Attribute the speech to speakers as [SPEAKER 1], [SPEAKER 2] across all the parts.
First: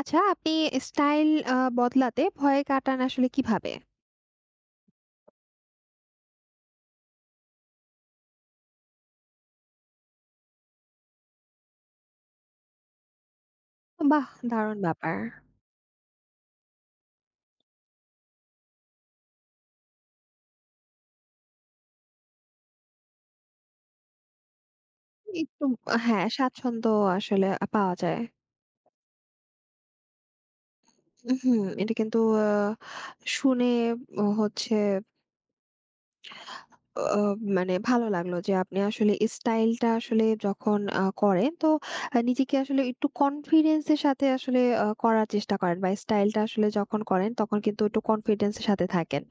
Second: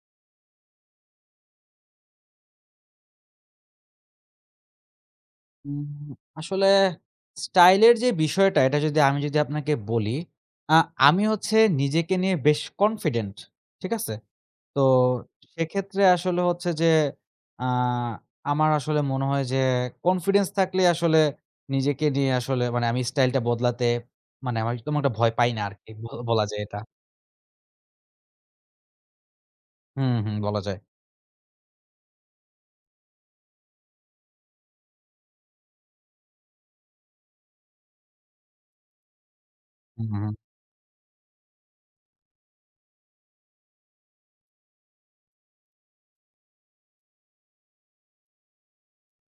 [SPEAKER 1] আচ্ছা, আপনি স্টাইল আ বদলাতে ভয় কাটান আসলে কীভাবে?
[SPEAKER 2] হুম, আসলে স্টাইলের যে বিষয়টা, এটা যদি আমি যদি আপনাকে বলি, আ আমি হচ্ছে নিজেকে নিয়ে বেশ কনফিডেন্ট। ঠিক আছে?
[SPEAKER 1] বাহ! দারুণ
[SPEAKER 2] তো
[SPEAKER 1] ব্যাপার।
[SPEAKER 2] সেক্ষেত্রে আসলে হচ্ছে যে আ আমার আসলে মনে হয় যে কনফিডেন্স থাকলেই আসলে নিজেকে নিয়ে আসলে মানে আমি স্টাইলটা বদলাতে মানে আমি তেমন একটা ভয় পাই না
[SPEAKER 1] একটু
[SPEAKER 2] আরকি, ব
[SPEAKER 1] হ্যাঁ,
[SPEAKER 2] বলা যায় এটা।
[SPEAKER 1] স্বাচ্ছন্দ্য আসলে আ পাওয়া যায়।
[SPEAKER 2] হু, হু। বলা যায়।
[SPEAKER 1] উ হুম, এটা কিন্তু আ শুনে ব হচ্ছে অ মানে ভালো লাগলো যে আপনি আসলে স্টাইলটা
[SPEAKER 2] হু,
[SPEAKER 1] আসলে
[SPEAKER 2] হুম।
[SPEAKER 1] যখন আ করেন, তো আ নিজেকে আসলে একটু কনফিডেন্সের সাথে আসলে আ করার চেষ্টা করেন বা স্টাইলটা আসলে যখন করেন, তখন কিন্তু একটু কনফিডেন্সের সাথে থাকেন।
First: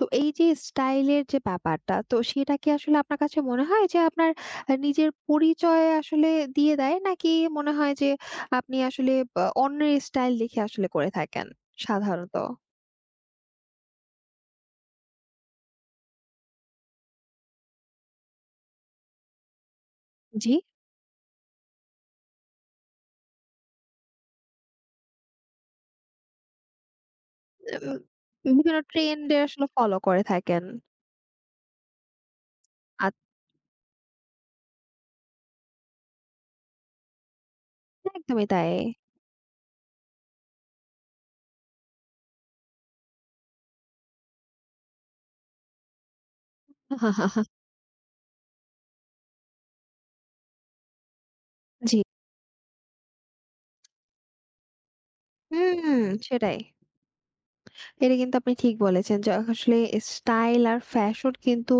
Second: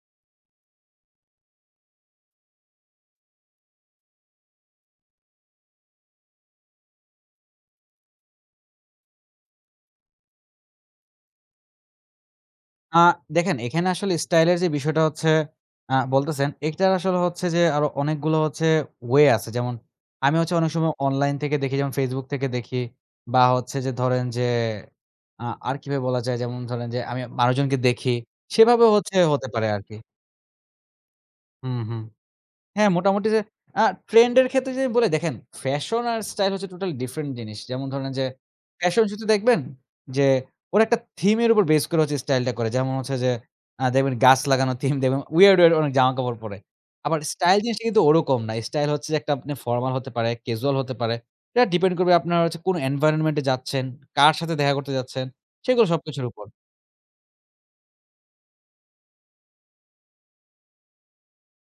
[SPEAKER 1] তো এইযে স্টাইলের যে ব্যাপারটা, তো সেটা কি আসলে আপনার কাছে মনে হয় যে আপনার আ নিজের পরিচয় আসলে দিয়ে দেয়? নাকি মনে হয় যে আপনি আসলে বা অন্যের স্টাইল দেখে আসলে করে থাকেন সাধারণত?
[SPEAKER 2] আ দেখেন এখানে আসলে স্টাইল এর যে বিষয়টা হচ্ছে আ বলতেছেন এটার আসলে হচ্ছে যে আরো অনেকগুলো হচ্ছে ওয়ে আছে। যেমন আমি হচ্ছে
[SPEAKER 1] জি।
[SPEAKER 2] অনেক সময় অনলাইন থেকে দেখি, যেমন Facebook থেকে দেখি। বা হচ্ছে যে ধরেন যে, আ আর কিভাবে বলা যায় যেমন ধরেন যে আমি মানুষজনকে দেখি,
[SPEAKER 1] বিভিন্ন
[SPEAKER 2] সেভাবে হচ্ছে
[SPEAKER 1] ট্রেন্ড এ
[SPEAKER 2] হতে
[SPEAKER 1] আসলে
[SPEAKER 2] পারে আরকি।
[SPEAKER 1] ফলো করে থাকেন।
[SPEAKER 2] হুম, হুম। হ্যাঁ,
[SPEAKER 1] আত
[SPEAKER 2] মোটামুটি যে আ ট্রেন্ড এর ক্ষেত্রে যদি বলি, দেখেন ফ্যাশন আর স্টাইল হচ্ছে টোটালি ডিফারেন্ট জিনিস। যেমন ধরেন যে
[SPEAKER 1] একদমই তাই।
[SPEAKER 2] ফ্যাশন শো তে দেখবেন যে, ওরা একটা থিম এর উপর বেস করে হচ্ছে স্টাইলটা করে। যেমন হচ্ছে যে, আ দেখবেন গাছ লাগানো থিম দেখবেন weird weird অনেক জামাকাপড় পরে। আবার স্টাইল জিনিসটা কিন্তু ওরকম না। স্টাইল হচ্ছে যে একটা আপনি ফরমাল হতে পারে, ক্যাজুয়াল হতে পারে। এটা ডিপেন্ড
[SPEAKER 1] জি।
[SPEAKER 2] করবে আপনারা কোন এনভায়রনমেন্ট এ যাচ্ছেন, কার সাথে দেখা করতে যাচ্ছেন সেগুলো
[SPEAKER 1] হুম,
[SPEAKER 2] সবকিছুর উপর।
[SPEAKER 1] সেটাই। এটা কিন্তু আপনি ঠিক বলেছেন য আসলে স্টাইল আর ফ্যাশন কিন্তু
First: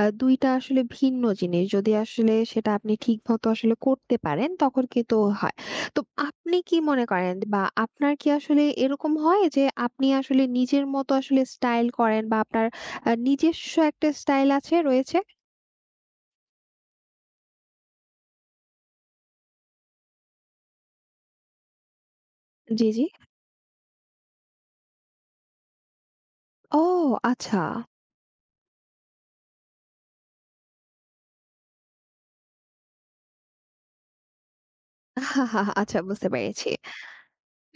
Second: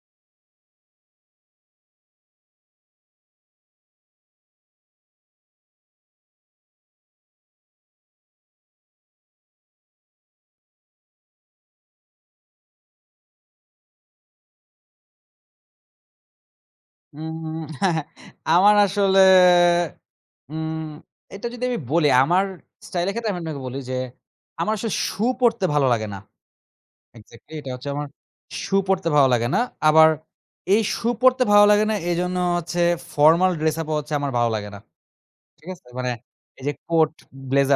[SPEAKER 1] আ ২ টা আসলে ভিন্ন জিনিস। যদি আসলে সেটা আপনি ঠিক মত আসলে করতে পারেন তখন কিন্তু তো হয়। তো আপনি কি মনে করেন বা আপনার কি আসলে এরকম হয়? যে আপনি আসলে নিজের মতো আসলে স্টাইল করেন বা আপনার আ নিজস্ব একটা স্টাইল আছে রয়েছে?
[SPEAKER 2] উম আমার আসলে উম এটা যদি আমি বলি, আমার
[SPEAKER 1] জ্বী, জ্বী।
[SPEAKER 2] স্টাইল এর ক্ষেত্রে আমি আপনাকে বলি যে, আমার আসলে শু পরতে ভালো লাগে না।
[SPEAKER 1] ও,
[SPEAKER 2] এক্সাক্টলি এটা
[SPEAKER 1] আচ্ছা!
[SPEAKER 2] হচ্ছে আমার শু পরতে ভালো লাগে না। আবার এই শু পরতে ভালো লাগে না, এজন্য হচ্ছে ফরমাল ড্রেসআপও হচ্ছে, আমার ভালো লাগে না। ঠিক আছে?
[SPEAKER 1] আচ্ছা,
[SPEAKER 2] মানে
[SPEAKER 1] বুঝতে
[SPEAKER 2] এই
[SPEAKER 1] পেরেছি।
[SPEAKER 2] যে কোট,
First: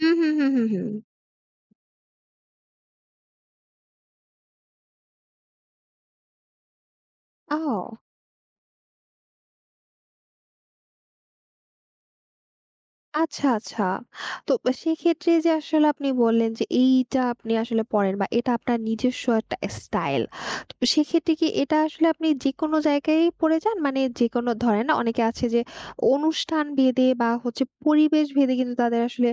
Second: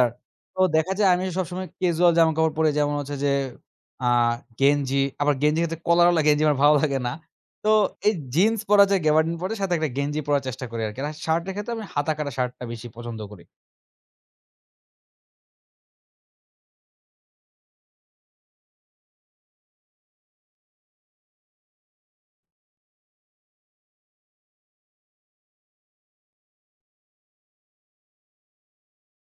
[SPEAKER 1] হু, হু, হু,
[SPEAKER 2] তো
[SPEAKER 1] হু,
[SPEAKER 2] দেখা
[SPEAKER 1] হু।
[SPEAKER 2] যায়, আমি সবসময় casual জামাকাপড় পরি, যেমন হচ্ছে যে আ গেঞ্জি। আবার গেঞ্জির হচ্ছে কলার ওয়ালা গেঞ্জি আমার ভালো লাগে না। তো
[SPEAKER 1] অও!
[SPEAKER 2] এই জিন্স পরা যায়, গ্যাবার্ডিন পরে সাথে একটা গেঞ্জি পড়ার চেষ্টা করি, আরকি। আর শার্টের ক্ষেত্রে আমি হাতাকাটা শার্টটা বেশি পছন্দ করি।
[SPEAKER 1] আচ্ছা, আচ্ছা। তো, সেক্ষেত্রে যে আসলে আপনি বললেন যে, এইটা আপনি আসলে পড়েন, বা এটা আপনার নিজস্ব একটা স্টাইল। তো, সেক্ষেত্রে কি এটা আসলে আপনি যেকোনো জায়গায়ই পড়ে যান? মানে যেকোনো ধরেন অনেকে আছে যে অনুষ্ঠান ভেদে, বা হচ্ছে পরিবেশ ভেদে, কিন্তু তাদের আসলে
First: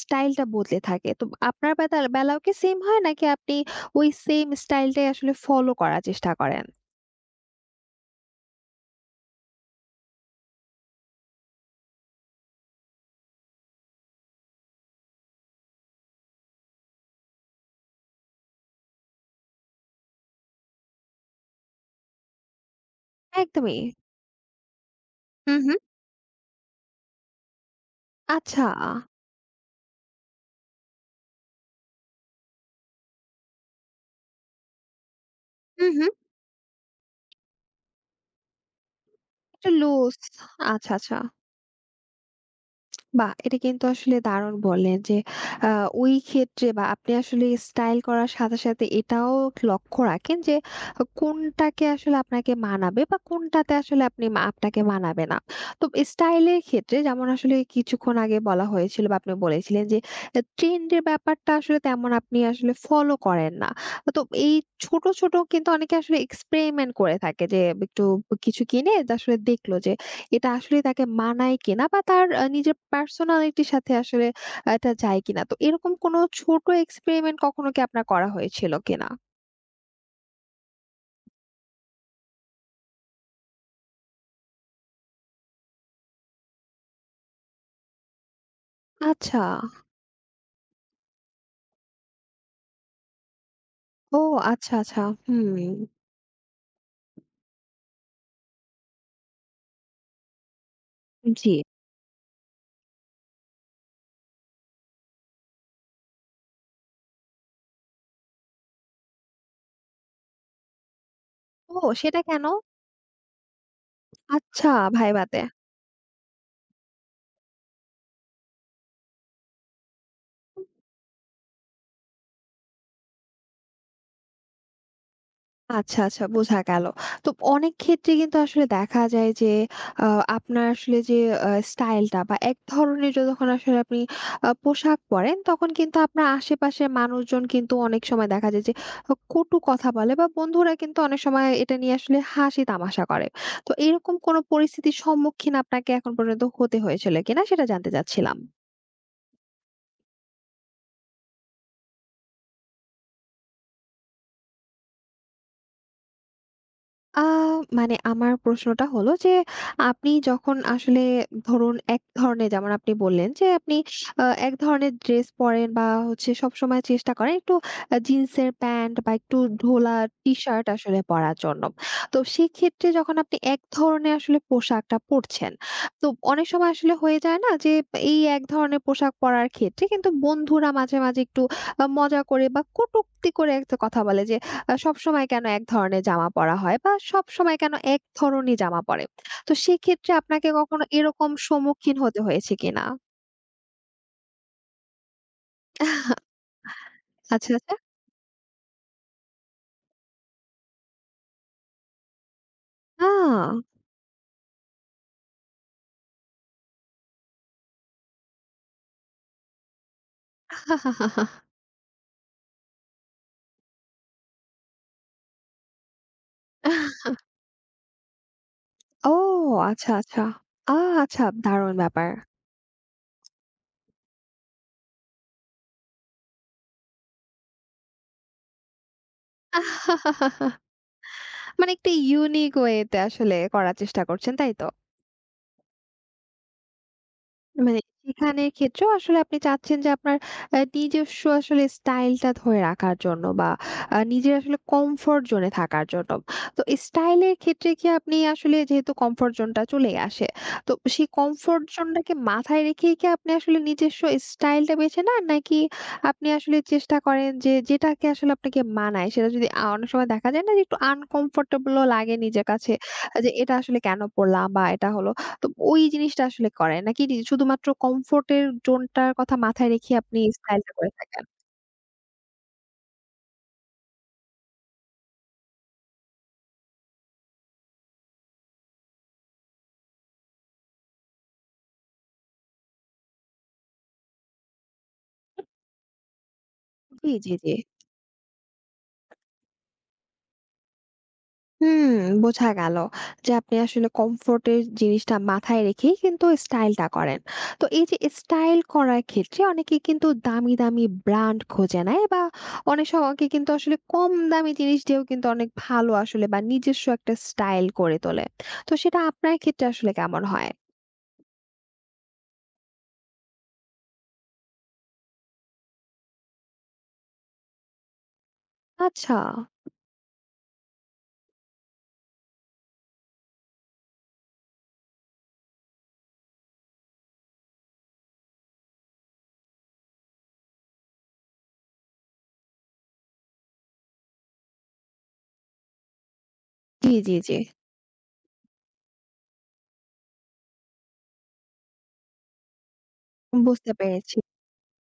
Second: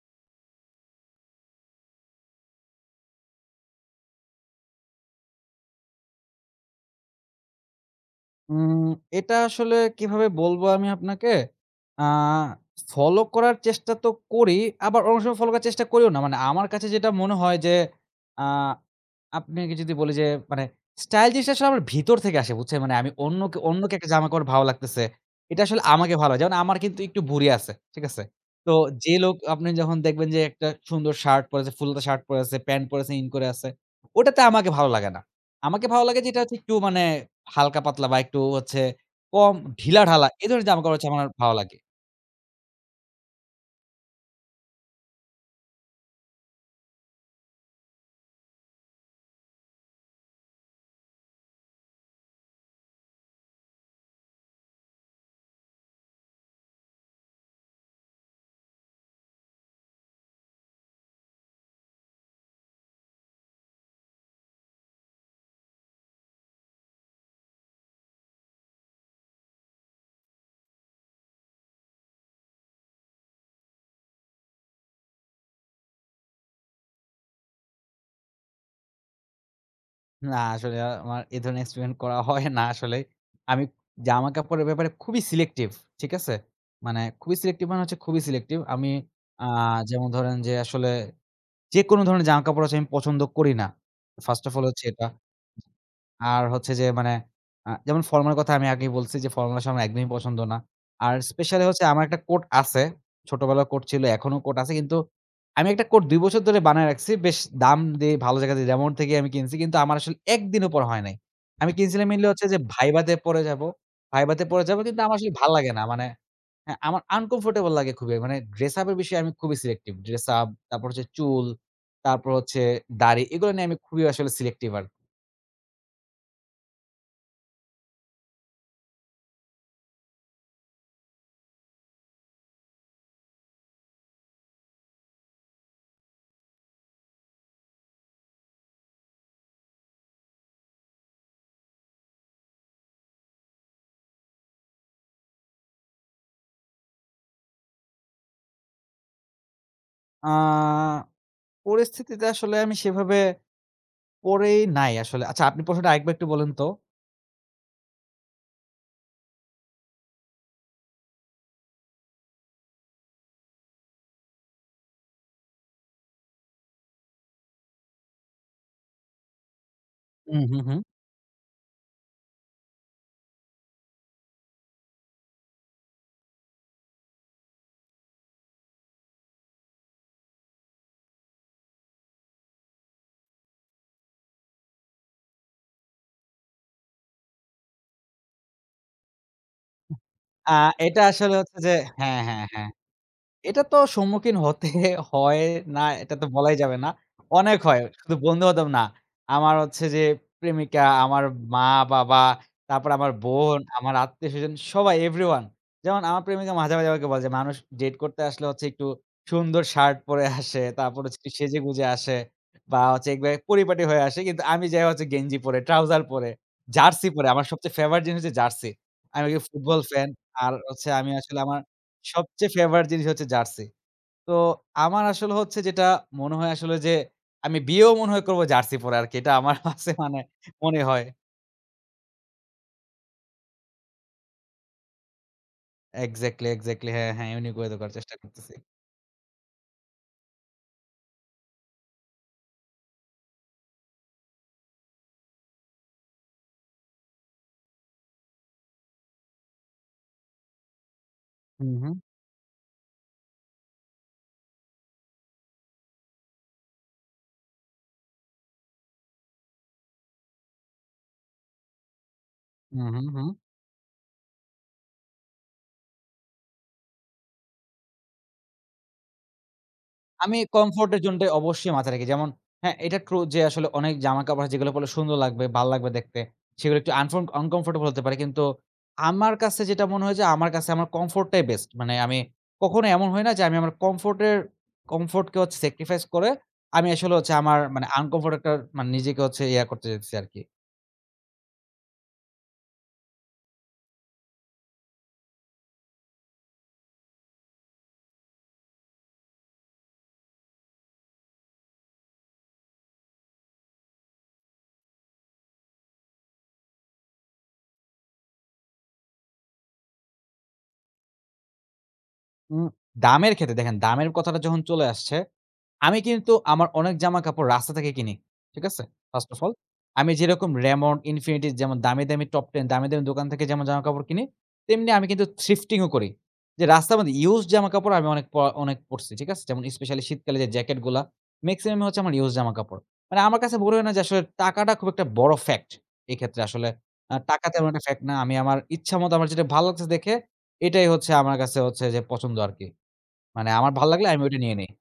[SPEAKER 1] স্টাইল টা বদলে থাকে তো আপনার বেদাল বেলাও কি সেইম হয়, নাকি আপনি ওই সেইম স্টাইল টাই আসলে ফলো করার চেষ্টা করেন?
[SPEAKER 2] উম এটা আসলে কিভাবে বলব আমি আপনাকে, আ ফলো করার চেষ্টা তো করি। আবার অনেক সময় ফলো করার চেষ্টা করিও না। মানে আমার কাছে যেটা মনে হয় যে, আ আপনাকে যদি বলি যে মানে স্টাইল জিনিসটা আসলে আমার ভিতর থেকে আসে বুঝছেন? মানে, আমি অন্য
[SPEAKER 1] একদমই।
[SPEAKER 2] অন্যকে একটা জামা কাপড়ে ভালো লাগতেছে।
[SPEAKER 1] হু,
[SPEAKER 2] এটা
[SPEAKER 1] হু।
[SPEAKER 2] আসলে আমাকে ভালো যেমন আমার কিন্তু একটু ভুঁড়ি আছে। ঠিক আছে?
[SPEAKER 1] আচ্ছা।
[SPEAKER 2] তো যে লোক আপনি যখন দেখবেন যে, একটা সুন্দর শার্ট পরে আছে, ফুলহাতা শার্ট পরে আছে, প্যান্ট পরে আছে, ইন করে আছে ওটাতে আমাকে ভালো লাগে না।
[SPEAKER 1] হু,
[SPEAKER 2] আমাকে ভালো
[SPEAKER 1] হু।
[SPEAKER 2] লাগে যে, এটা হচ্ছে একটু মানে হালকা-পাতলা বা একটু হচ্ছে কম
[SPEAKER 1] একটু লুজ।
[SPEAKER 2] ঢিলাঢালা, এ ধরনের
[SPEAKER 1] আচ্ছা,
[SPEAKER 2] জামা-কাপড় হচ্ছে,
[SPEAKER 1] আচ্ছা।
[SPEAKER 2] আমার ভালো লাগে।
[SPEAKER 1] বা! এটা কিন্তু আসলে দারুণ বললেন যে আ ওই ক্ষেত্রে বা আপনি আসলে স্টাইল করার সাথে সাথে এটাও লক্ষ্য রাখেন যে অ কোনটাকে আসলে আপনাকে মানাবে বা কোনটাতে আসলে আপনি মা আপনাকে মানাবে না। তো স্টাইল এর ক্ষেত্রে যেমন আসলে কিছুক্ষণ আগে বলা হয়েছিল বা আপনি বলেছিলেন যে এ ট্রেন্ডের ব্যাপারটা আসলে তেমন আপনি আসলে ফলো করেন না। আ তো এই ছোট, ছোট কিন্তু অনেকে আসলে এক্সপেরিমেন্ট করে থাকে যে বে একটু কিছু কিনে এটা আসলে দেখলো যে এটা আসলেই তাকে মানায় কিনা বা তার আ নিজের পার্সোনালিটির সাথে আসলে আ এটা যায় কিনা? তো এরকম কোনো ছোট এক্সপেরিমেন্ট কখনো কি আপনার করা হয়েছিল কিনা?
[SPEAKER 2] না আসলে আমার এ ধরনের এক্সপেরিমেন্ট করা হয় না আসলে। আমি জামা কাপড়ের ব্যাপারে খুবই সিলেক্টিভ। ঠিক আছে? মানে খুবই সিলেক্টিভ মানে হচ্ছে খুবই সিলেক্টিভ। আমি
[SPEAKER 1] আচ্ছা।
[SPEAKER 2] আ যেমন ধরেন যে আসলে যেকোনো ধরনের জামাকাপড় আসলে আমি পছন্দ করি না,
[SPEAKER 1] ও
[SPEAKER 2] first of all
[SPEAKER 1] আচ্ছা,
[SPEAKER 2] হচ্ছে
[SPEAKER 1] আচ্ছা,
[SPEAKER 2] এটা।
[SPEAKER 1] হুম।
[SPEAKER 2] আর হচ্ছে যে মানে আ যেমন ফর্মাল কথা আমি আগেই বলছি যে ফর্মাল আসলে আমার একদমই পছন্দ না। আর
[SPEAKER 1] ম জি।
[SPEAKER 2] স্পেশালি হচ্ছে আমার একটা কোট আছে। ছোটবেলায় কোট ছিল, এখনো কোট আছে। কিন্তু আমি একটা কোট ২ বছর ধরে বানায় রাখছি। বেশ দাম দিয়ে ভালো জায়গা যে Raymond থেকে আমি কিনছি কিন্তু আমার আসলে একদিনও পড়া হয় নাই। আমি
[SPEAKER 1] ও
[SPEAKER 2] কিনছিলাম
[SPEAKER 1] সেটা
[SPEAKER 2] মেইনলি হচ্ছে
[SPEAKER 1] কেনো?
[SPEAKER 2] যে ভাইভা তে পড়ে যাবো ভাইভা তে পড়ে
[SPEAKER 1] আচ্ছা
[SPEAKER 2] যাবো, কিন্তু আমার
[SPEAKER 1] ভাইভা
[SPEAKER 2] আসলে
[SPEAKER 1] তে।
[SPEAKER 2] ভাল লাগে না মানে হ্যাঁ, আমার আনকমফর্টেবল লাগে খুবই। মানে ড্রেস আপের বিষয়ে আমি খুবই সিলেক্টিভ। ড্রেসআপ তারপর হচ্ছে চুল, তারপর হচ্ছে দাঁড়ি এগুলো নিয়ে আমি খুবই আসলে সিলেক্টিভ আরকি।
[SPEAKER 1] আচ্ছা, আচ্ছা, বোঝা গেল। তো অনেক ক্ষেত্রেই কিন্তু আসলে দেখা যায় যে আ আপনার আসলে যে এ স্টাইলটা বা এক ধরনের যতক্ষণ আসলে আপনি আ পোশাক পরেন তখন কিন্তু আপনার আশেপাশের মানুষজন কিন্তু অনেক সময় দেখা যায় যে, হক কটু কথা বলে বা বন্ধুরা কিন্তু অনেক সময় এটা নিয়ে আসলে হাসি-তামাশা করে। তো এরকম কোনো পরিস্থিতির সম্মুখীন আপনাকে এখন পর্যন্ত হতে হয়েছিল কিনা সেটা জানতে চাচ্ছিলাম?
[SPEAKER 2] আ পরিস্থিতিতে আসলে আমি সেভাবে পরেই নাই আসলে। আচ্ছা, আপনি প্রশ্নটা আরেকবার একটু বলেন তো?
[SPEAKER 1] আ মানে আমার প্রশ্নটা হলো যে, আপনি যখন আসলে ধরুন এক ধরণের যেমন আপনি বললেন যে আপনি আ এক ধরনের ড্রেস পরেন বা হচ্ছে সবসময় চেষ্টা করেন একটু আ জিন্সের প্যান্ট বা একটু ঢোলা
[SPEAKER 2] উ হু,
[SPEAKER 1] টি-শার্ট
[SPEAKER 2] হু।
[SPEAKER 1] আসলে পরার জন্য। তো সেক্ষেত্রে যখন আপনি এক ধরণের আসলে পোশাকটা পড়ছেন, তো অনেক সময় আসলে হয়ে যায় না যে, এই এক ধরনের পোশাক পরার ক্ষেত্রে কিন্তু বন্ধুরা মাঝে, মাঝে একটু আ মজা করে বা কটুক্তি করে একটা কথা বলে যে, "আ সবসময় কেনো এক ধরণের জামা পরা হয় বা সবসময় কেনো এক ধরনেই জামা পরে।" তো
[SPEAKER 2] উহ
[SPEAKER 1] সেক্ষেত্রে আপনাকে
[SPEAKER 2] আ
[SPEAKER 1] কখনো
[SPEAKER 2] এটা
[SPEAKER 1] এরকম
[SPEAKER 2] আসলে হচ্ছে যে
[SPEAKER 1] সম্মুখীন হতে
[SPEAKER 2] হ্যাঁ, হ্যাঁ,
[SPEAKER 1] হয়েছে
[SPEAKER 2] হ্যাঁ।
[SPEAKER 1] কিনা?
[SPEAKER 2] এটাতো সম্মুখীন হতে হয় না, এটাতো বলাই যাবে না।
[SPEAKER 1] আচ্ছা,
[SPEAKER 2] অনেক
[SPEAKER 1] আচ্ছা।
[SPEAKER 2] হয়। শুধু বন্ধু-বান্ধব না। আমার হচ্ছে যে, প্রেমিকা, আমার মা-বাবা, তারপর আমার বোন,
[SPEAKER 1] আ!
[SPEAKER 2] আমার আত্মীয়স্বজন সবাই এভরিওয়ান। যেমন আমার প্রেমিকা মাঝে, মাঝে আমাকে বলে যে মানুষ ডেট করতে আসলে হচ্ছে একটু, সুন্দর শার্ট পরে আসে তারপর হচ্ছে যে সেজে-গুজে আসে। বা চেকবে পরিপাটি হয়ে আসে, কিন্তু আমি যাই হচ্ছে গেঞ্জি পরে, ট্রাউজার পরে, জার্সি পরে। আমার সবচেয়ে ফেভারিট জিনিস হচ্ছে জার্সি।
[SPEAKER 1] ও!
[SPEAKER 2] আমি যে ফুটবল
[SPEAKER 1] আচ্ছা,
[SPEAKER 2] ফ্যান,
[SPEAKER 1] আচ্ছা।
[SPEAKER 2] আর
[SPEAKER 1] আ
[SPEAKER 2] হচ্ছে আমি
[SPEAKER 1] আচ্ছা,
[SPEAKER 2] আসলে আমার
[SPEAKER 1] দারুণ ব্যাপার!
[SPEAKER 2] সবচেয়ে ফেভারিট জিনিস হচ্ছে জার্সি। তো আমার আসলে হচ্ছে যেটা মনে হয় আসলে যে, আমি বিয়েও মনে হয় করব জার্সি পরে আরকি! এটা আমার কাছে মানে, মনে হয়।
[SPEAKER 1] মানে একটা ইউনিক ওয়েতে আসলে করার চেষ্টা করছেন, তাই তো?
[SPEAKER 2] এক্সাক্টলি, এক্সাক্টলি হ্যাঁ, হ্যাঁ। এমনি করে
[SPEAKER 1] মানে
[SPEAKER 2] করার চেষ্টা
[SPEAKER 1] এখানের
[SPEAKER 2] করতেছি।
[SPEAKER 1] ক্ষেত্রেও আসলে আপনি চাচ্ছেন যে আপনার অ্যা নিজস্ব আসলে স্টাইলটা ধরে রাখার জন্য বা আ নিজের আসলে কমফোর্ট জোন এ থাকার জন্য। তো স্টাইল এর ক্ষেত্রে কি আপনি আসলে যেহেতু কমফোর্ট জোনটা চলেই আসে। তো সেই কমফোর্ট
[SPEAKER 2] হুম, হুম।
[SPEAKER 1] জোনটাকে মাথায় রেখেই কি আপনি আসলে নিজস্ব স্টাইলটা বেছে নেন? নাকি আপনি আসলে চেষ্টা করেন যে যেটাকে আসলে আপনাকে মানায় সেটা যদি আ অনেক সময় দেখা যায় না? যে একটু আনকম্ফোর্টেবল ও লাগে নিজের কাছে
[SPEAKER 2] উম হুম,
[SPEAKER 1] যে
[SPEAKER 2] হুম।
[SPEAKER 1] এটা আসলে কেনো পড়লাম? বা এটা হলো তো ওই জিনিসটা আসলে করেন? নাকি নি শুধুমাত্র কমফোর্ট এর জোনটার কথা মাথায় রেখে আপনি
[SPEAKER 2] আমি
[SPEAKER 1] স্টাইলটা করে
[SPEAKER 2] কমফোর্ট এর
[SPEAKER 1] থাকেন?
[SPEAKER 2] জোনটাই অবশ্যই মাথায় রাখি। যেমন হ্যাঁ, এটা ট্রু যে আসলে অনেক জামা কাপড় যেগুলা পড়লে সুন্দর লাগবে, ভালো লাগবে দেখতে। সেগুলা একটু আংফং আনকম্ফোর্টেবল হতে পারে। কিন্তু আমার কাছে যেটা মনে হয় যে আমার কাছে আমার কমফোর্ট টাই বেস্ট। মানে আমি কখনো এমন হয় না? যে আমি আমার কমফোর্ট এর কমফোর্ট কে হচ্ছে সেক্রিফাইস করে, আমি
[SPEAKER 1] জ্বি,
[SPEAKER 2] আসলে হচ্ছে
[SPEAKER 1] জ্বি, জ্বি।
[SPEAKER 2] আমার মানে আনকমফোর্ট একটা মানে, নিজেকে হচ্ছে ইয়া করতে চাইতেছি আরকি।
[SPEAKER 1] হুম, বোঝা গেল যে আপনি আসলে কমফোর্টের জিনিসটা মাথায় রেখেই কিন্তু স্টাইলটা করেন। তো এই যে স্টাইল করার ক্ষেত্রে অনেকে কিন্তু দামি, দামি ব্র্যান্ড খোঁজে নেয় বা অনেক স কে কিন্তু আসলে কম দামি জিনিস দিয়েও কিন্তু অনেক ভালো আসলে বা নিজস্ব একটা স্টাইল করে তোলে তো সেটা আপনার ক্ষেত্রে আসলে কেমন হয়?
[SPEAKER 2] উম দামের ক্ষেত্রে দেখেন, দামের কথাটা যখন চলে আসছে, আমি কিন্তু আমার অনেক জামাকাপড় রাস্তা থেকে কিনি। ঠিক আছে?
[SPEAKER 1] আচ্ছা।
[SPEAKER 2] ফার্স্ট অফ অল আমি যেরকম Raymond, Infinity, যেমন দামি, দামি, Top Ten দামি, দামি, দোকান থেকে যেমন জামাকাপড় কিনি। তেমনি আমি কিন্তু থ্রিফটিং ও করি। যে রাস্তার মধ্যে ইউজ জামাকাপড় আমি অনেক পরা অনেক পড়ছি। ঠিক আছে? যেমন স্পেশালি শীতকালে যে জ্যাকেট গুলা মেক্সিমাম ই হচ্ছে আমার ইউজ জামাকাপড়। মানে আমার কাছে মনে হয় না যে আসলে টাকাটা খুব একটা বড় ফ্যাক্ট, এক্ষেত্রে আসলে।
[SPEAKER 1] জ্বী,
[SPEAKER 2] আ
[SPEAKER 1] জ্বী, জ্বী।
[SPEAKER 2] টাকা তেমন একটা ফ্যাক্ট না। আমি আমার ইচ্ছামত আমার যেটা ভালো লাগছে দেখে, এটাই হচ্ছে আমার কাছে হচ্ছে যে পছন্দ আরকি। মানে
[SPEAKER 1] বুঝতে
[SPEAKER 2] আমার ভাল লাগলে
[SPEAKER 1] পেরেছি।
[SPEAKER 2] আমি ওটা নিয়ে নেই।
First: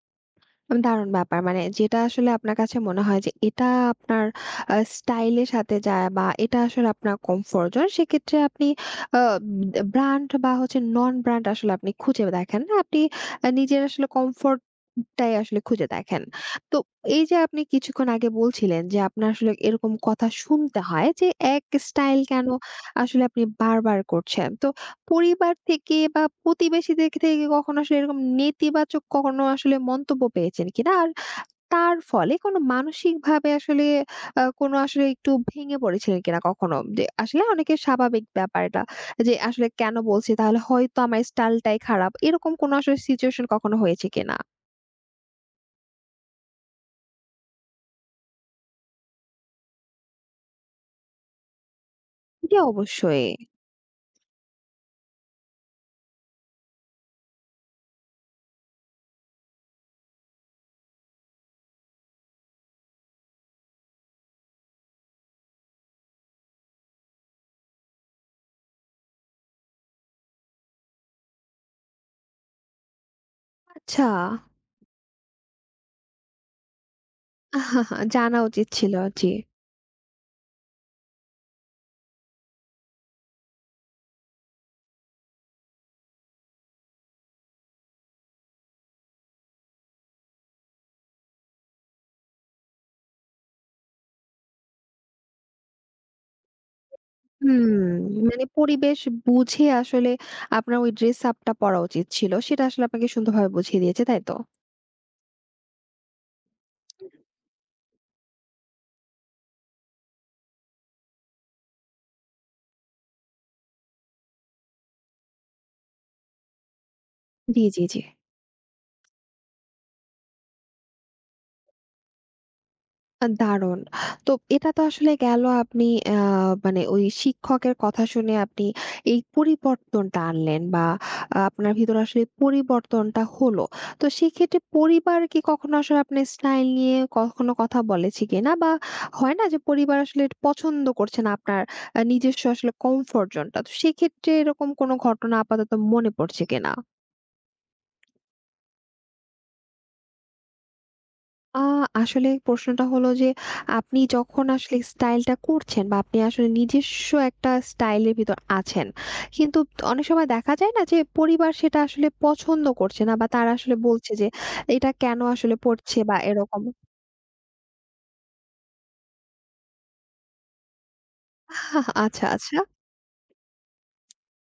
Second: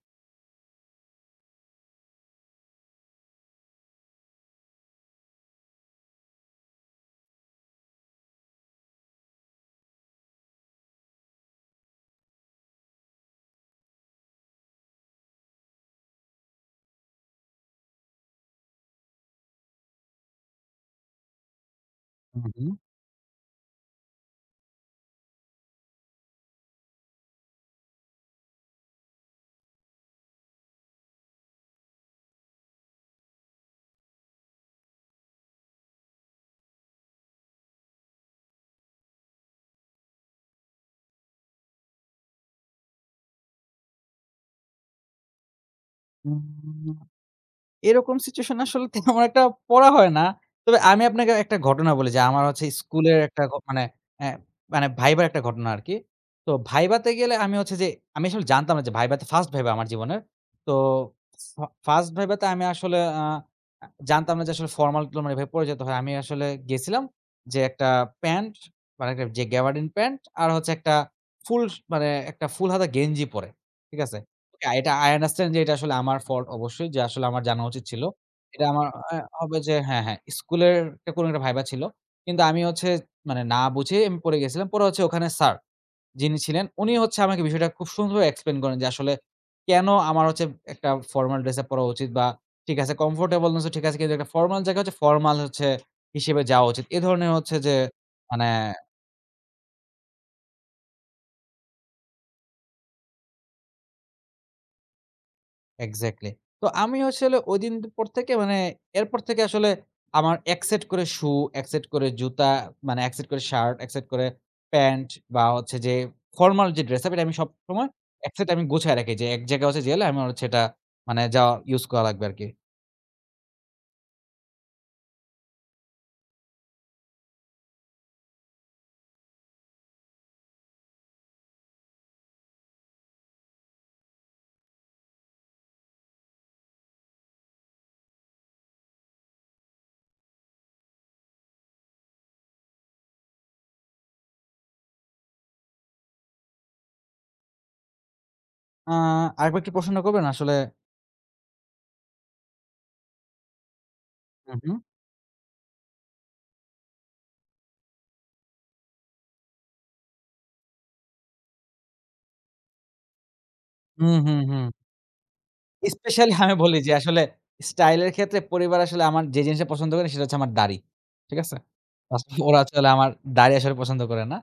[SPEAKER 1] অ দারুণ ব্যাপার! মানে যেটা আসলে আপনার কাছে মনে হয়, যে এটা আপনার আ স্টাইল এর সাথে যায়। বা এটা আসলে আপনার কমফোর্ট জোন সেক্ষেত্রে আপনি আব বে ব্র্যান্ড, বা হচ্ছে নন-ব্র্যান্ড আসলে আপনি খুঁজে দেখেন না। আপনি আ নিজের আসলে কমফোর্ট টাই আসলে খুঁজে দেখেন। তো এই যে আপনি কিছুক্ষণ আগে বলছিলেন, যে আপনার আসলে এরকম কথা শুনতে হয় যে, এক স্টাইল
[SPEAKER 2] হু,
[SPEAKER 1] কেনো
[SPEAKER 2] হু।
[SPEAKER 1] আসলে আপনি বারবার, করছেন। তো পরিবার থেকে, বা প্রতিবেশীদের কে থেকে কখনো আসলে এরকম নেতিবাচক কখনো আসলে মন্তব্য পেয়েছেন কিনা? আর তার ফলে কোনো মানসিকভাবে আসলে আ কোন আসলে একটু ভেঙে পড়েছিলেন কিনা কখনো? যে আসলে অনেকের স্বাভাবিক ব্যাপার এটা। যে আসলে কেনো বলছি, তাহলে হয়তো আমার স্টাইলটাই খারাপ। এরকম কোনো আসলে সিচুয়েশন কখনো হয়েছে কিনা?
[SPEAKER 2] উম এরকম সিচুয়েশনে আসলে তেমন একটা পড়া হয় না। তবে আমি আপনাকে একটা ঘটনা বলি যে আমার
[SPEAKER 1] জি,
[SPEAKER 2] হচ্ছে স্কুলের
[SPEAKER 1] অবশ্যই।
[SPEAKER 2] একটা ঘ মানে, এ মানে ভাইবার একটা ঘটনা আরকি। তো ভাইভাতে গেলে আমি হচ্ছে যে আমি আসলে জানতাম না যে ভাইবা তে 1st ভাইবা আমার জীবনের। তো ফা ফার্স্ট ভাইভাতে আমি আসলে আ আ জানতাম না যে আসলে ফরমাল-টরমাল এভাবে পরে যেতে হয়। আমি আসলে গেছিলাম যে একটা প্যান্ট, মানে একটা ঐযে গ্যাবাডিন প্যান্ট, আর হচ্ছে একটা ফুল স মানে একটা ফুল হাতা গেঞ্জি পরে, ঠিক
[SPEAKER 1] আচ্ছা।
[SPEAKER 2] আছে? ওকে, এটা আই আন্ডারস্ট্যান্ড যে এটা আসলে আমার ফল্ট অবশ্যই। যে আসলে আমার জানা উচিত ছিল।
[SPEAKER 1] জানা
[SPEAKER 2] এটা
[SPEAKER 1] উচিত
[SPEAKER 2] আমার
[SPEAKER 1] ছিল।
[SPEAKER 2] অ্যা
[SPEAKER 1] জি।
[SPEAKER 2] হবে যে হ্যাঁ, হ্যাঁ, স্কুলের একটা কোনো একটা ভাইবা ছিল। কিন্তু আমি হচ্ছে মানে না বুঝেই আমি পড়ে গেছিলাম। পরে হচ্ছে ওখানে স্যার, যিনি ছিলেন উনি হচ্ছে আমাকে বিষয়টা খুব সুন্দরভাবে এক্সপ্লেইন করেন যে আসলে কেন আমার হচ্ছে একটা ফর্মাল ড্রেস আপ পড়া উচিত বা ঠিক আছে কমফোর্টেবলনেসও ঠিক আছে। কিন্তু একটা ফর্মাল জায়গা হচ্ছে ফরমাল হচ্ছে হিসেবে যাওয়া উচিত। এ ধরনের
[SPEAKER 1] হু।
[SPEAKER 2] হচ্ছে যে
[SPEAKER 1] মানে
[SPEAKER 2] মানে
[SPEAKER 1] পরিবেশ বুঝে আসলে আপনার ওই ড্রেস আপ টা পরা উচিত ছিল, সেটা আসলে আপনাকে সুন্দরভাবে বুঝিয়ে দিয়েছে, তাই তো?
[SPEAKER 2] এক্সাক্টলি। তো আমি আসলে ঐদিন পর থেকে মানে এরপর থেকে আসলে আমার ১ সেট করে সু, ১ সেট করে জুতা, মানে ১ সেট করে শার্ট, ১ সেট করে প্যান্ট বা হচ্ছে যে ফরমাল যে ড্রেসআপ এটা আমি
[SPEAKER 1] জ্বি, জ্বি,
[SPEAKER 2] সবসময়
[SPEAKER 1] জ্বি।
[SPEAKER 2] ১ সেট আমি গুছায় রাখি যে এক জায়গায় হচ্ছে গেলে আমার হচ্ছে এটা মানে যাউয়া ইউস করা লাগবে আরকি।
[SPEAKER 1] আ দারুণ। তো এটা তো আসলে গেল, আপনি আ মানে ওই শিক্ষকের কথা শুনে, আপনি এই পরিবর্তনটা আনলেন, বা আপনার ভিতরে আসলে পরিবর্তনটা হল। তো সেক্ষেত্রে পরিবার কি কখনো আসলে আপনি স্টাইল নিয়ে, কখনো কথা বলেছে কিনা? বা হয় না? যে, পরিবার আসলে পছন্দ করছে না, আপনার আ নিজস্ব আসলে কমফোর্ট জোন টা। তো সেক্ষেত্রে এরকম কোনো ঘটনা আপাতত মনে পড়ছে কিনা?
[SPEAKER 2] আ আরেকবার একটু প্রশ্নটা করবেন আসলে?
[SPEAKER 1] আ আসলে প্রশ্নটা হল, যে আপনি যখন
[SPEAKER 2] উ
[SPEAKER 1] আসলে
[SPEAKER 2] হুম।
[SPEAKER 1] স্টাইলটা করছেন, বা আপনি আসলে নিজস্ব একটা স্টাইলের ভিতর আছেন, কিন্তু অনেক সময় দেখা যায় না? যে পরিবার সেটা আসলে পছন্দ করছে না, বা তারা আসলে বলছে,
[SPEAKER 2] হুম,
[SPEAKER 1] যে
[SPEAKER 2] হুম, হুম।
[SPEAKER 1] এটা কেনো আসলে পড়ছে, বা
[SPEAKER 2] স্পেশালি আমি
[SPEAKER 1] এরকম?
[SPEAKER 2] বলি, যে আসলে স্টাইল এর ক্ষেত্রে পরিবার আসলে আমার যে জিনিসটা পছন্দ করে, সেটা হচ্ছে আমার দাড়ি। ঠিক আছে?
[SPEAKER 1] আচ্ছা, আচ্ছা।
[SPEAKER 2] ওরা আসলে আমার দাড়ি আসলে পছন্দ করে না।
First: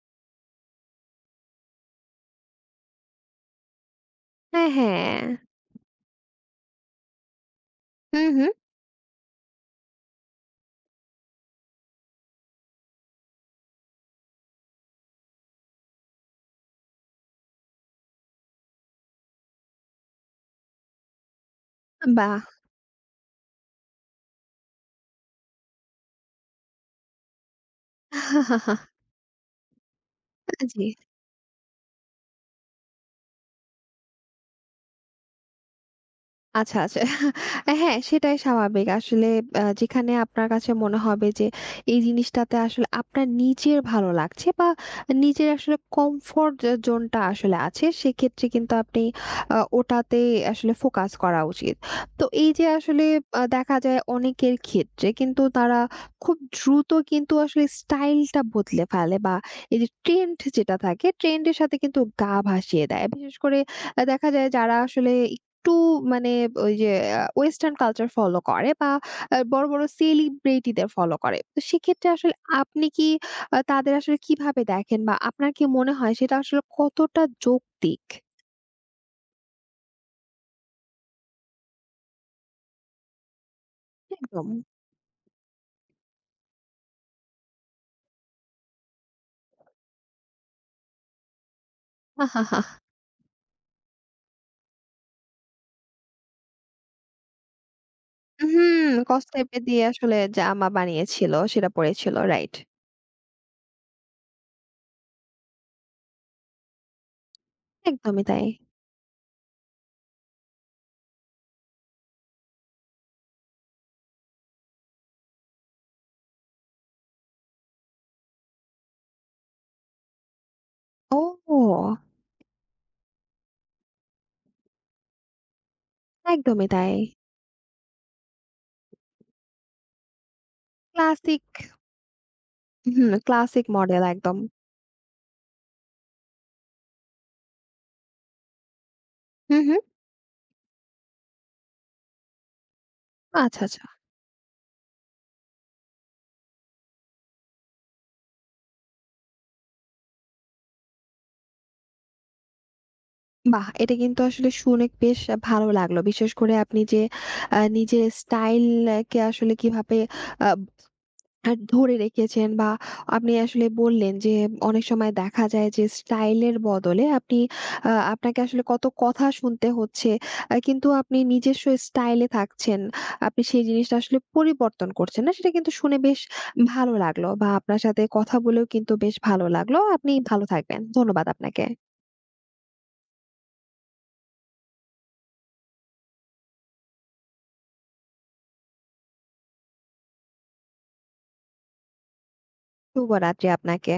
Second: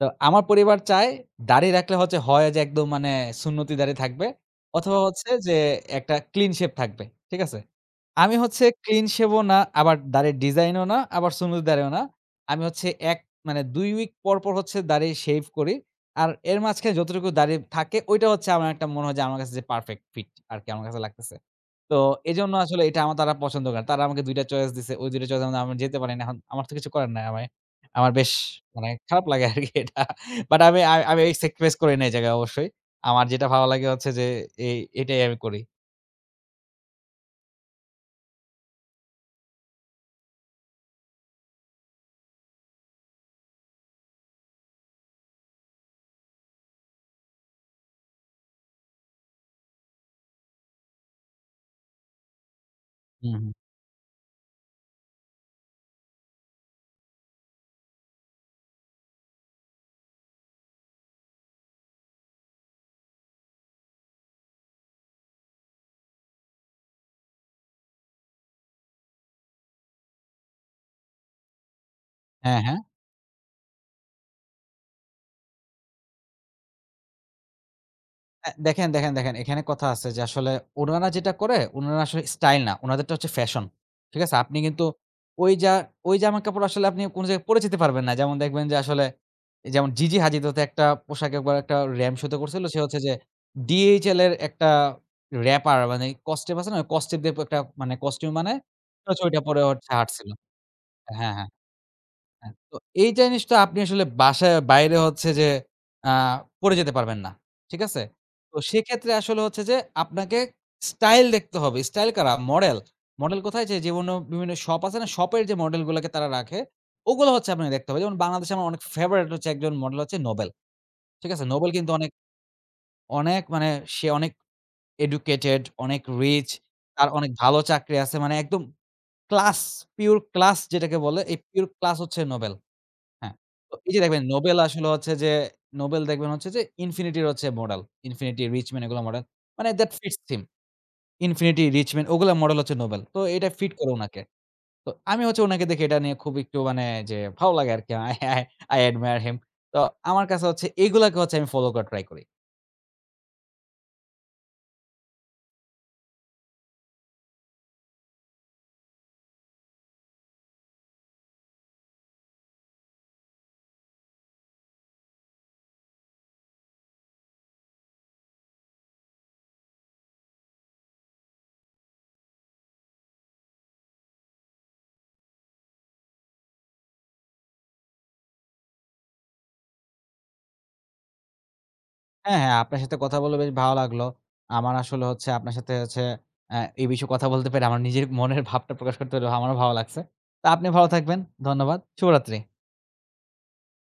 [SPEAKER 2] তো আমার পরিবার চায়, দাড়ি রাখলে হচ্ছে হয় যে, একদম মানে সুন্নতি দাড়ি থাকবে,
[SPEAKER 1] হ্যাঁ,
[SPEAKER 2] অথবা
[SPEAKER 1] হ্যাঁ।
[SPEAKER 2] হচ্ছে যে একটা ক্লিন শেভ থাকবে। ঠিক আছে?
[SPEAKER 1] হু,
[SPEAKER 2] আমি
[SPEAKER 1] হু।
[SPEAKER 2] হচ্ছে ক্লিন শেভও না, আবার দাড়ির ডিজাইনও না, আবার সুন্নতি দাড়িও না। আমি হচ্ছে, ১ মানে ২ উইক পরপর হচ্ছে দাড়ি শেভ করি। আর এর মাঝখানে যতটুকু দাড়ি থাকে, ঐটা হচ্ছে আমার একটা মনে হয়, যে আমার কাছে যে পারফেক্ট ফিট আরকি, আমার কাছে লাগতেছে। তো
[SPEAKER 1] আ বাহ!
[SPEAKER 2] এজন্য আসলে এটা আমার তারা পছন্দ করে। তারা আমাকে ২ টা চয়েস দিছে। ওই ২ টা চয়েস এর মধ্যে আমি যেতে পারি না। এখন আমার তো কিছু করার নাই। অ্যায়ে আমি আমার বেশ মানে খারাপ লাগে আরকি এটা।
[SPEAKER 1] আ
[SPEAKER 2] বাট আমি
[SPEAKER 1] জী।
[SPEAKER 2] আমি এই স্যাক্রিফাইস করি না এই জায়গায় অবশ্যই। আমার যেটা ভালো লাগে হচ্ছে, যে এ এটাই আমি করি।
[SPEAKER 1] আচ্ছা, আচ্ছা, আ হ্যাঁ, সেটাই স্বাভাবিক। আসলে আ যেখানে আপনার কাছে মনে হবে যে, এই জিনিসটাতে আসলে আপনার নিজের ভালো লাগছে বা নিজের আসলে কমফোর্ট এ জোনটা আসলে আছে সেক্ষেত্রে কিন্তু আপনি আ ওটাতে আসলে ফোকাস করা উচিত। তো এই যে আসলে আ
[SPEAKER 2] হুম।
[SPEAKER 1] দেখা যায় অনেকের ক্ষেত্রে কিন্তু তারা খুব দ্রুত কিন্তু আসলে স্টাইলটা বদলে ফেলে। বা এই যে ট্রেন্ড যেটা থাকে ট্রেন্ড এর সাথে কিন্তু গা ভাসিয়ে দেয়। বিশেষ করে আ দেখা যায় যারা আসলে একটু মানে ওই যে, আ ওয়েসটার্ন কালচার ফলো করে বা আ বড়ো, বড়ো সেলিব্রিটি দের ফলো করে। তো সেক্ষেত্রে আসলে
[SPEAKER 2] হ্যাঁ, হ্যাঁ।
[SPEAKER 1] আপনি কি আ তাদের আসলে কীভাবে দেখেন বা আপনার কি মনে হয় সেটা আসলে কতটা যৌক্তিক?
[SPEAKER 2] আ দেখেন, দেখেন, দেখেন। এখানে কথা আছে যে আসলে উনারা যেটা করে, উনারা আসলে স্টাইল না। উনাদেরটা হচ্ছে ফ্যাশন। ঠিক আছে? আপনি
[SPEAKER 1] একদম।
[SPEAKER 2] কিন্তু ওই জা ওই জামা কাপড় আসলে আপনি কোনো জায়গায় পড়ে যেতে পারবেন না। যেমন দেখবেন যে আসলে, যেমন Gigi Hadid হত একটা পোশাকে একবার একটা রাম্প শোতে করছিল। সে হচ্ছে যে DHL এর একটা র‍্যাপার মানে কস্টেপ আছে না? কস্টেপ দিয়ে প একটা মানে কস্টিউম
[SPEAKER 1] উ
[SPEAKER 2] বানায়
[SPEAKER 1] হুম।
[SPEAKER 2] তো হচ্ছে ওটা
[SPEAKER 1] কসটেপ এ
[SPEAKER 2] পড়ে ও
[SPEAKER 1] দিয়ে
[SPEAKER 2] হচ্ছে
[SPEAKER 1] আসলে
[SPEAKER 2] হাঁটছিল
[SPEAKER 1] জামা বানিয়েছিল
[SPEAKER 2] হ্যাঁ, হ্যাঁ।
[SPEAKER 1] সেটা পড়েছিল রাইট।
[SPEAKER 2] হ্যাঁ। তো এই জিনিসটা আপনি আসলে বাসার বাইরে হচ্ছে যে, আ পড়ে যেতে পারবেন না। ঠিক আছে?
[SPEAKER 1] একদমই তাই।
[SPEAKER 2] তো সেক্ষেত্রে আসলে হচ্ছে যে আপনাকে স্টাইল দেখতে হবে। স্টাইল কারা মডেল, মডেল কোথায় যে, যেমন ও বিভিন্ন শপ আছে না? শপের যে মডেল গুলাকে তারা রাখে, ওগুলো হচ্ছে আপনাকে দেখতে হবে। যেমন বাংলাদেশে আমার অনেক ফেভারিট হচ্ছে ১ জন মডেল হচ্ছে নোবেল। ঠিক আছে?
[SPEAKER 1] ও!
[SPEAKER 2] নোবেল কিন্তু অনেক অনেক, মানে সে অনেক এডুকেটেড, অনেক রিচ
[SPEAKER 1] একদমই তাই।
[SPEAKER 2] তার অনেক ভালো চাকরি আছে। মানে একদম ক্লাস পিউর ক্লাস যেটাকে বলে এই
[SPEAKER 1] ক্লাসিক।
[SPEAKER 2] পিউর ক্লাস হচ্ছে নোবেল।
[SPEAKER 1] হুম।
[SPEAKER 2] হ্যাঁ।
[SPEAKER 1] ক্লাসিক
[SPEAKER 2] তো এই যে
[SPEAKER 1] মডেল
[SPEAKER 2] দেখবেন
[SPEAKER 1] একদম।
[SPEAKER 2] নোবেল আসলে হচ্ছে যে, নোবেল দেখবেন হচ্ছে যে Infinity র হচ্ছে মডেল Infinity, RichMan এগুলোর মডেল।
[SPEAKER 1] হু,
[SPEAKER 2] মানে
[SPEAKER 1] হু।
[SPEAKER 2] that fits him Infinity, RichMan ওগুলা মডেল হচ্ছে নোবেল। তো এটা
[SPEAKER 1] আচ্ছা,
[SPEAKER 2] ফিট
[SPEAKER 1] আচ্ছা।
[SPEAKER 2] করে উনাকে। তো আমি হচ্ছে ওনাকে দেখে এটা নিয়ে খুব একটু মানে যে ভালো লাগে আরকি। I I I admire him তো আমার কাছে হচ্ছে এগুলাকে হচ্ছে আমি ফলো করার ট্রাই করি।
[SPEAKER 1] বাহ! এটা কিন্তু আসলে শুনে বেশ ভালো লাগলো। বিশেষ করে আপনি যে আ নিজের স্টাইল একে আসলে কীভাবে আব আ ধরে রেখেছেন বা আপনি আসলে বললেন যে, অনেক সময় দেখা যায় যে স্টাইল এর বদলে আপনি আ আপনাকে আসলে কত কথা শুনতে হচ্ছে। আ কিন্তু আপনি নিজস্ব স্টাইল এ থাকছেন। আপনি সেই জিনিসটা আসলে পরিবর্তন করছেন না সেটা কিন্তু শুনে বেশ ভালো লাগলো। বা আপনার সাথে কথা বলেও কিন্তু বেশ ভালো লাগলো। আপনি ভালো থাকবেন। ধন্যবাদ আপনাকে।
[SPEAKER 2] হ্যাঁ, হ্যাঁ। আপনার সাথে কথা বলে বেশ ভালো লাগলো। আমার আসলে হচ্ছে আপনার সাথে হচ্ছে আ এ বিষয়ে কথা বলতে পেরে আমার নিজের মনের ভাবটা প্রকাশ করতে পেরে আমারও ভালো লাগছে। তো আপনি ভালো থাকবেন। ধন্যবাদ। শুভরাত্রি।
[SPEAKER 1] শুভরাত্রি আপনাকে।